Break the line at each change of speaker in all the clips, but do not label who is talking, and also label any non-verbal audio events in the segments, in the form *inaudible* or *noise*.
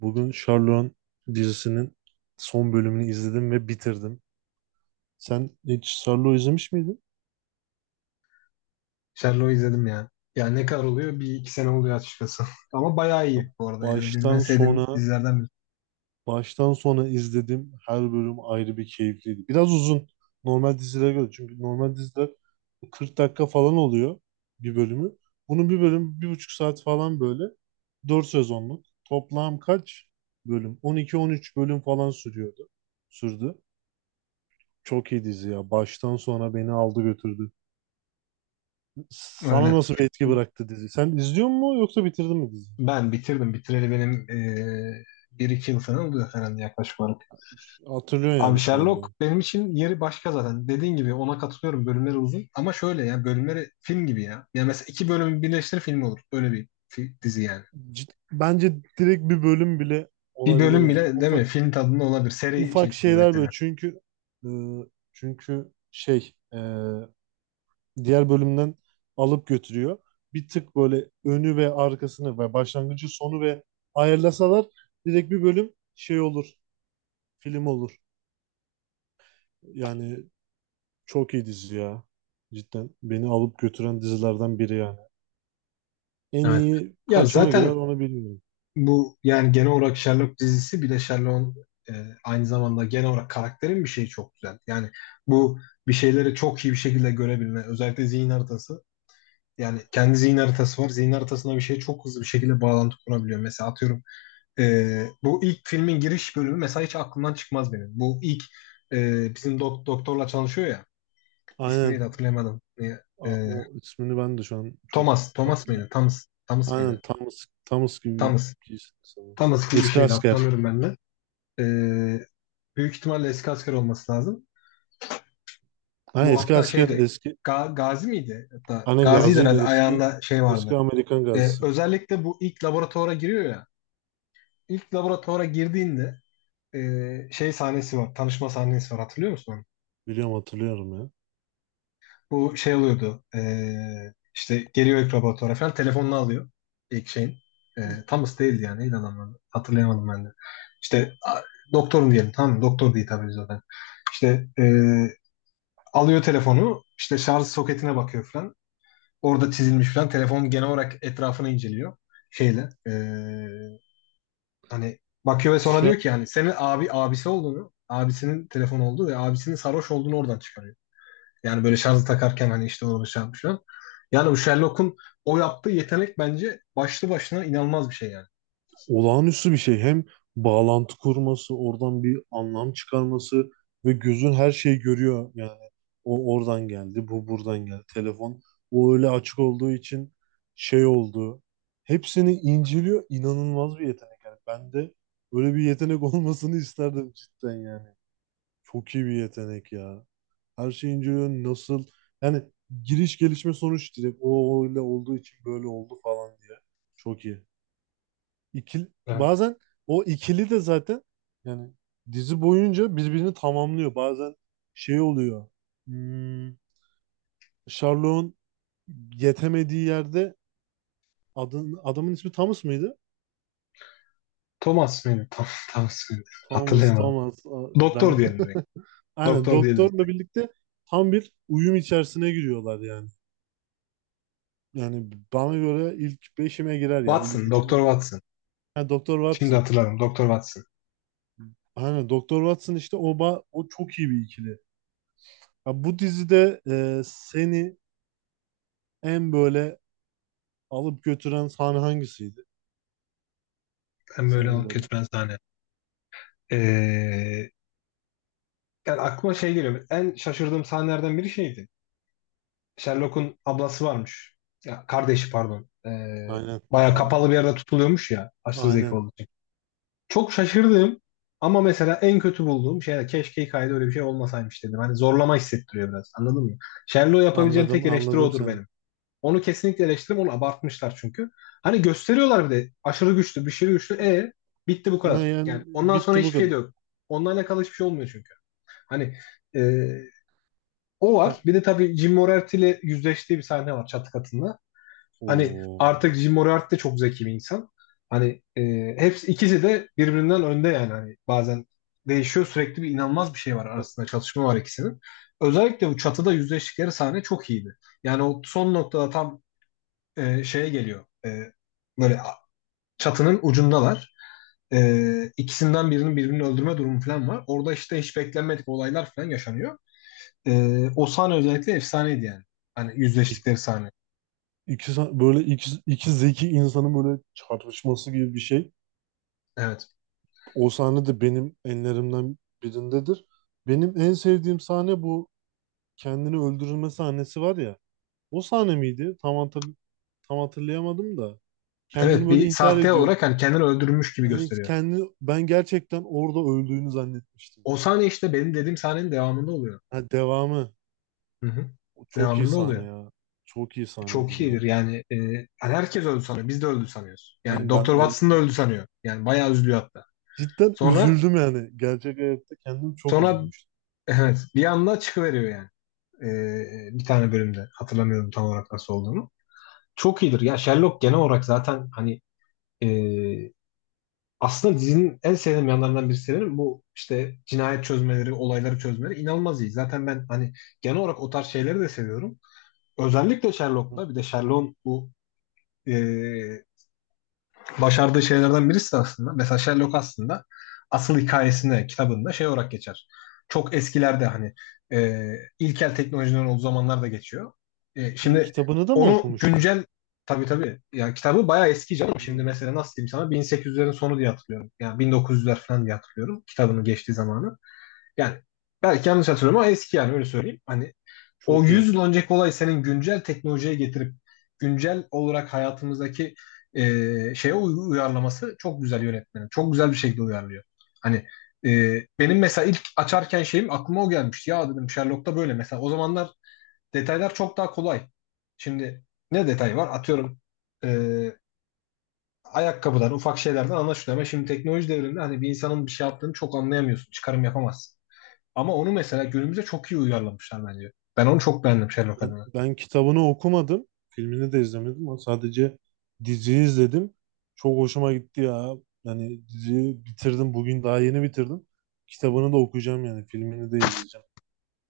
Bugün Sherlock dizisinin son bölümünü izledim ve bitirdim. Sen hiç Sherlock izlemiş miydin?
Sherlock'u izledim ya. Ya ne kadar oluyor? Bir iki sene oluyor açıkçası. *laughs* Ama bayağı
Ya
iyi bu arada yani. Benim en
baştan
sevdiğim
sona
dizilerden biri.
baştan sona izledim. Her bölüm ayrı bir keyifliydi. Biraz uzun normal dizilere göre. Çünkü normal diziler 40 dakika falan oluyor bir bölümü. Bunun bir bölüm bir buçuk saat falan böyle. Dört sezonluk. Toplam kaç bölüm? 12-13 bölüm falan sürüyordu. Sürdü. Çok iyi dizi ya. Baştan sona beni aldı götürdü. Sana
Öyle.
nasıl bir etki bıraktı dizi? Sen izliyor musun yoksa bitirdin mi diziyi?
Ben bitirdim. Bitireli benim bir iki yıl falan oluyor herhalde yaklaşık olarak.
Hatırlıyorsun
Abi
yani şu anda.
Sherlock benim için yeri başka zaten. Dediğin gibi ona katılıyorum. Bölümleri uzun. Ama şöyle ya bölümleri film gibi ya. Yani mesela iki bölümü birleştir film olur. Öyle bir dizi yani.
Bence direkt bir bölüm bile
Bir bölüm
olabilir yani.
bile değil mi?
Ufak
Film tadında olabilir. Seri
ufak
şeklinde
şeyler böyle
mesela.
çünkü e, çünkü şey diğer bölümden alıp götürüyor. Bir tık böyle önü ve arkasını ve başlangıcı sonu ve ayarlasalar direkt bir bölüm şey olur, film olur. Yani çok iyi dizi ya. Cidden beni alıp götüren dizilerden biri yani. En
Evet.
iyi
Ya
kaçıma girer
zaten
onu bilmiyorum.
bu yani genel olarak Sherlock dizisi, bir de Sherlock'un e, aynı zamanda genel olarak karakterin bir şeyi çok güzel. Yani bu bir şeyleri çok iyi bir şekilde görebilme, özellikle zihin haritası. Yani kendi zihin haritası var. Zihin haritasına bir şeye çok hızlı bir şekilde bağlantı kurabiliyor. Mesela atıyorum, bu ilk filmin giriş bölümü mesela hiç aklımdan çıkmaz benim. Bu ilk bizim doktorla çalışıyor ya. İsmi neydi
Aynen.
hatırlayamadım.
Aa,
E,
o ismini ben de şu an çok
Thomas. Thomas mıydı?
hatırlamıyorum.
Thomas. Thomas
Aynen
mıydı?
Thomas, Thomas gibi
Thomas.
birisi sanırım.
Thomas gibi bir
Eski
şeydi,
asker.
hatırlamıyorum ben de. Ee, Büyük ihtimalle eski asker olması lazım.
Ha,
Bu
eski
hatta
asker
şeyde
eski.
Gazi miydi? Hatta
Hani
Gazi'ydi
gaziydi
herhalde,
eski.
ayağında şey vardı.
Eski Amerikan gazisi.
Özellikle bu ilk laboratuvara giriyor ya. İlk laboratuvara girdiğinde şey sahnesi var. Tanışma sahnesi var. Hatırlıyor musun onu?
Biliyorum hatırlıyorum ya.
Bu şey oluyordu. İşte geliyor ilk laboratuvara falan. Telefonunu alıyor. İlk şeyin. Ee, Thomas değildi yani. Neydi adamın adı? Hatırlayamadım ben de. İşte doktorun diyelim. Tamam mı? Doktor diye hitap ediyor zaten. İşte alıyor telefonu, işte şarj soketine bakıyor falan. Orada çizilmiş falan. Telefon, genel olarak etrafını inceliyor şeyle. Hani bakıyor ve sonra
Dışarı
diyor ki yani senin abisi olduğunu, abisinin telefon olduğu ve abisinin sarhoş olduğunu oradan çıkarıyor. Yani böyle şarjı takarken hani işte orada şey yapmış falan. Yani bu Sherlock'un o yaptığı yetenek bence başlı başına inanılmaz bir şey yani.
olağanüstü bir şey. Hem bağlantı kurması, oradan bir anlam çıkarması ve gözün her şeyi görüyor. Yani o oradan geldi, bu buradan geldi. Telefon o öyle açık olduğu için şey oldu. Hepsini inceliyor. İnanılmaz bir yetenek. Yani ben de böyle bir yetenek *laughs* olmasını isterdim cidden yani. Çok iyi bir yetenek ya. Her şeyi inceliyor. Nasıl? Yani giriş gelişme sonuç direkt o öyle olduğu için böyle oldu falan diye. Çok iyi. İkili,
Yani
bazen o ikili de zaten yani dizi boyunca birbirini tamamlıyor. Bazen şey oluyor. Hmm, Sherlock'un yetemediği yerde adamın ismi Thomas mıydı?
Thomas mıydı? *laughs* Tam, Thomas mıydı?
Thomas,
Hatırlayamadım.
Thomas. Ben.
Doktor diyelim direkt.
*laughs* Aynen
Doktor diyelim.
doktorla birlikte tam bir uyum içerisine giriyorlar yani. Yani bana göre ilk beşime girer ya. İlk
Watson,
üçüme
Doktor
girer.
Watson.
Ha, Doktor
Şimdi
Watson.
hatırladım. Doktor Watson.
Aynen Doktor Watson işte o, o çok iyi bir ikili. Ya bu dizide seni en böyle alıp götüren sahne hangisiydi?
Hem böyle
Senin
hak
böyle.
etmez sahne. Ee, Yani aklıma şey geliyor. En şaşırdığım sahnelerden biri şeydi. Sherlock'un ablası varmış. Ya kardeşi pardon.
Aynen.
Bayağı kapalı bir yerde tutuluyormuş ya. Aşırı zeki
Aynen.
olduğu için. Çok şaşırdığım ama mesela en kötü bulduğum şey de, keşke hikayede öyle bir şey olmasaymış dedim. Hani zorlama hissettiriyor biraz. Anladın mı? Sherlock'u yapabileceğim
Anladım,
tek eleştiri
anladım
odur
seni.
benim. Onu kesinlikle eleştiririm. Onu abartmışlar çünkü. Hani gösteriyorlar bir de aşırı güçlü, bir şey güçlü.
A-
Bitti bu
Ne
kadar.
yani?
Yani ondan sonra
Bitti bu
hiçbir şey
kadar.
de yok. Onunla alakalı hiçbir şey olmuyor çünkü. Hani e, o var.
Ha.
Bir de tabii Jim Moriarty ile yüzleştiği bir sahne var çatı katında. Hani
Oo.
artık Jim Moriarty de çok zeki bir insan. Hani hepsi ikisi de birbirinden önde yani. Hani bazen değişiyor. Sürekli bir inanılmaz bir şey var
E,
arasında. Çatışma var ikisinin. Özellikle bu çatıda yüzleştikleri sahne çok iyiydi. Yani o son noktada tam şeye geliyor. Böyle çatının ucundalar. İkisinden birinin birbirini öldürme durumu falan var. Orada işte hiç beklenmedik olaylar falan yaşanıyor. E, O sahne özellikle efsaneydi yani. Hani
İ-
yüzleştikleri sahne.
İki, böyle iki, iki zeki insanın böyle çarpışması gibi bir şey.
Evet.
O sahne de benim enlerimden birindedir. Benim en sevdiğim sahne bu kendini öldürülme sahnesi var ya. O sahne miydi? Tam hatırlayamadım da. Kendini
Evet,
böyle
bir
intihar
sahte
ediyor.
olarak hani kendini öldürmüş gibi
Yani
gösteriyor.
kendi ben gerçekten orada öldüğünü zannetmiştim
O
ya.
sahne işte benim dediğim sahnenin devamında oluyor.
Ha, devamı.
Hı hı.
O çok iyi
Devamında
sahne
oluyor.
ya. Çok iyi sahnedir
Çok iyidir
ya.
yani. Hani herkes öldü sanıyor. Biz de öldü sanıyoruz. Yani
Hani ben
Doktor Watson da
öldüm.
öldü sanıyor. Yani bayağı üzülüyor hatta.
Cidden
Sonra
üzüldüm yani. Gerçek hayatta kendim çok
sonra
üzülmüştüm.
evet bir anda çıkıveriyor yani. Bir tane bölümde. Hatırlamıyorum tam olarak nasıl olduğunu. Çok iyidir. Ya Sherlock genel olarak zaten hani ee, aslında dizinin en sevdiğim yanlarından birisi, benim bu işte cinayet çözmeleri, olayları çözmeleri inanılmaz iyi. Zaten ben hani genel olarak o tarz şeyleri de seviyorum. Özellikle
Ha,
Sherlock'ta, bir de Sherlock'un bu e, başardığı şeylerden birisi aslında. Mesela Sherlock aslında asıl hikayesinde, kitabında şey olarak geçer. Çok eskilerde hani e, ilkel teknolojilerin olduğu zamanlarda geçiyor.
ha,
Şimdi
kitabını da mı
onu
okumuştun?
güncel, tabii tabii yani kitabı bayağı eski canım. Şimdi
Ha,
mesela nasıl diyeyim sana, 1800'lerin sonu diye hatırlıyorum. Yani 1900'ler falan diye hatırlıyorum kitabının geçtiği zamanı. Yani belki yanlış hatırlıyorum ama eski yani, öyle söyleyeyim. Hani o
çok iyi.
100 yıl önceki olay, senin güncel teknolojiye getirip güncel olarak hayatımızdaki e, şeye uyarlaması çok güzel yönetmenin. Çok güzel bir şekilde uyarlıyor. Hani benim mesela ilk açarken şeyim, aklıma o gelmişti. Ya dedim, Sherlock'ta böyle mesela. O zamanlar detaylar çok daha kolay. Şimdi ne detay var? Atıyorum e, ayakkabıdan, ufak şeylerden anlaşılıyor. Ama şimdi teknoloji devriminde hani bir insanın bir şey yaptığını çok anlayamıyorsun. Çıkarım yapamazsın. Ama onu mesela günümüze çok iyi uyarlamışlar bence. Ben onu çok beğendim Sherlock adına.
Ben kitabını okumadım. Filmini de izlemedim ama sadece diziyi izledim. Çok hoşuma gitti ya. Yani diziyi bitirdim. Bugün daha yeni bitirdim. Kitabını da okuyacağım yani. Filmini de izleyeceğim.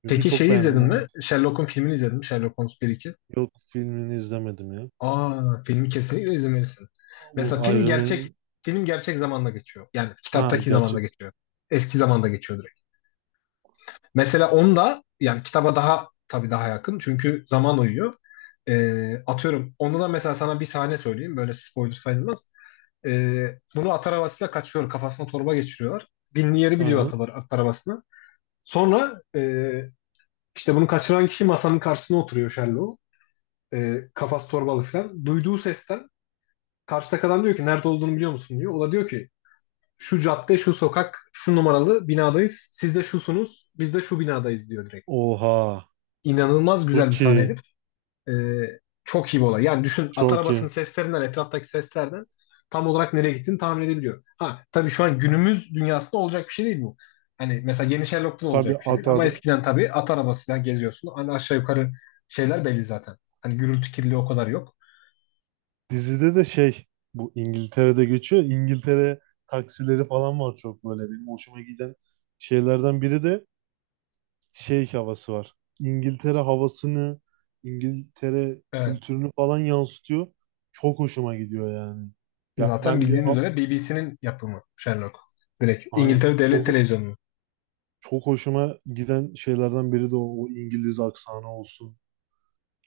Çünkü
Peki
çok
şeyi
beğendim
izledin
o.
mi? Sherlock'un filmini izledin mi? Sherlock Holmes 1-2.
Yok filmini izlemedim ya.
Aa, filmi kesinlikle izlemelisin. Mesela
Bu
film
Iron
gerçek
Man'in
film gerçek zamanda geçiyor. Yani
ha,
kitaptaki zamanda
gerçek
geçiyor. Eski zamanda geçiyor direkt. Mesela onda yani kitaba daha, tabii daha yakın. Çünkü zaman uyuyor. Atıyorum. Onda da mesela sana bir sahne söyleyeyim. Böyle spoiler sayılmaz. Bunu at arabasıyla kaçıyor. Kafasına torba geçiriyorlar. Binli yeri biliyor
aynen.
at arabasını. Sonra işte bunu kaçıran kişi masanın karşısına oturuyor Sherlock. Kafası torbalı falan. Duyduğu sesten karşıdaki adam diyor ki, nerede olduğunu biliyor musun diyor. O da diyor ki, şu cadde, şu sokak, şu numaralı binadayız. Siz de şusunuz, biz de şu binadayız diyor direkt.
Oha,
İnanılmaz güzel bir
çok iyi,
sahneydi. Ee, Çok iyi bir olay. Yani düşün, at
çok iyi.
arabasının seslerinden, etraftaki seslerden tam olarak nereye gittiğini tahmin edebiliyor. Ha tabii, şu an günümüz dünyasında olacak bir şey değil bu. Hani mesela yeni Sherlock'ta da olacak
Tabii
bir şey değil.
atar
Ama eskiden tabii at arabasıyla geziyorsun. Hani aşağı yukarı şeyler belli zaten. Hani gürültü kirliliği o kadar yok.
dizide de şey, bu İngiltere'de geçiyor. İngiltere taksileri falan var. Çok böyle benim hoşuma giden şeylerden biri de şey havası var. İngiltere havasını, İngiltere
Evet.
kültürünü falan yansıtıyor. Çok hoşuma gidiyor yani. Ya
Zaten
ben bir
bildiğin üzere BBC'nin yapımı Sherlock. Direkt
aynen
İngiltere Devlet
çok.
Televizyonu'nun.
Çok hoşuma giden şeylerden biri de o, o İngiliz aksanı olsun.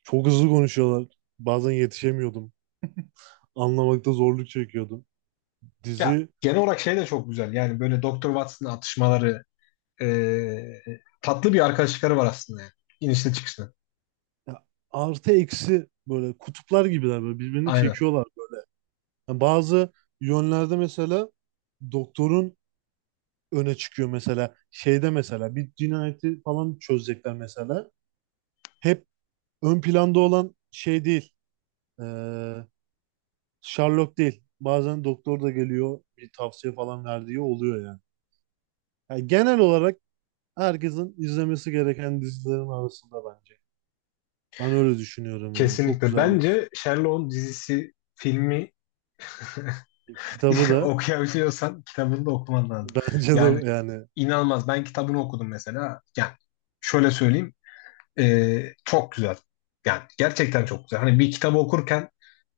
Çok hızlı konuşuyorlar. Bazen yetişemiyordum. Anlamakta zorluk çekiyordum.
Ya
Dizi
genel olarak şey de çok güzel. Yani böyle Doktor Watson'ın atışmaları, ee, tatlı bir arkadaşlıkları var aslında yani. İnişli çıkışlı.
ya, artı eksi böyle kutuplar gibiler, böyle birbirini
Aynen.
çekiyorlar. Yani bazı yönlerde mesela doktorun öne çıkıyor mesela şeyde mesela bir cinayeti falan çözecekler mesela. Hep ön planda olan şey değil. Ee, Sherlock değil. Bazen doktor da geliyor bir tavsiye falan verdiği oluyor yani. Yani genel olarak herkesin izlemesi gereken dizilerin arasında bence. Ben öyle düşünüyorum yani. Çok
Kesinlikle.
güzel bir dizi.
Bence Sherlock'un dizisi, filmi
Kitabı
*laughs*
da
okuyabiliyorsan kitabını da okuman
*laughs*
lazım.
bence
Yani
de yani
inanılmaz. Ben kitabını okudum mesela. Yani şöyle söyleyeyim. Çok güzel. Yani gerçekten çok güzel. Hani bir kitabı okurken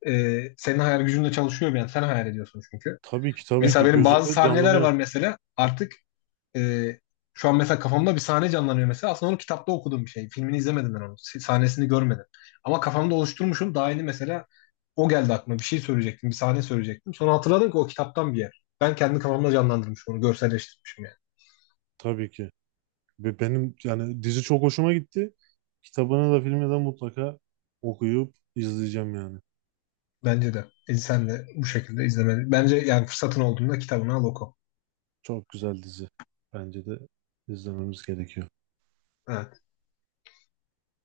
senin hayal gücünde çalışıyor bir an. Sen hayal ediyorsun çünkü.
tabii ki tabii
Mesela
ki
benim bazı
gözünde
sahneler var
canlanıyor
mesela. Artık e, şu an mesela kafamda bir sahne canlanıyor mesela. Aslında onu kitapta okuduğum bir şey. Filmini izlemedim ben onu. Sahnesini görmedim. Ama kafamda oluşturmuşum. Daha yeni mesela o geldi aklıma. Bir şey söyleyecektim. Bir sahne söyleyecektim. Sonra hatırladım ki o kitaptan bir yer. Ben kendi kafamda canlandırmışım onu. Görselleştirmişim yani.
tabii ki. Ve benim yani dizi çok hoşuma gitti. Kitabını da filmi de mutlaka okuyup izleyeceğim yani.
Bence de. Sen de bu şekilde izlemeli. Bence yani fırsatın olduğunda kitabını al oku.
Çok güzel dizi. Bence de izlememiz gerekiyor.
Ha.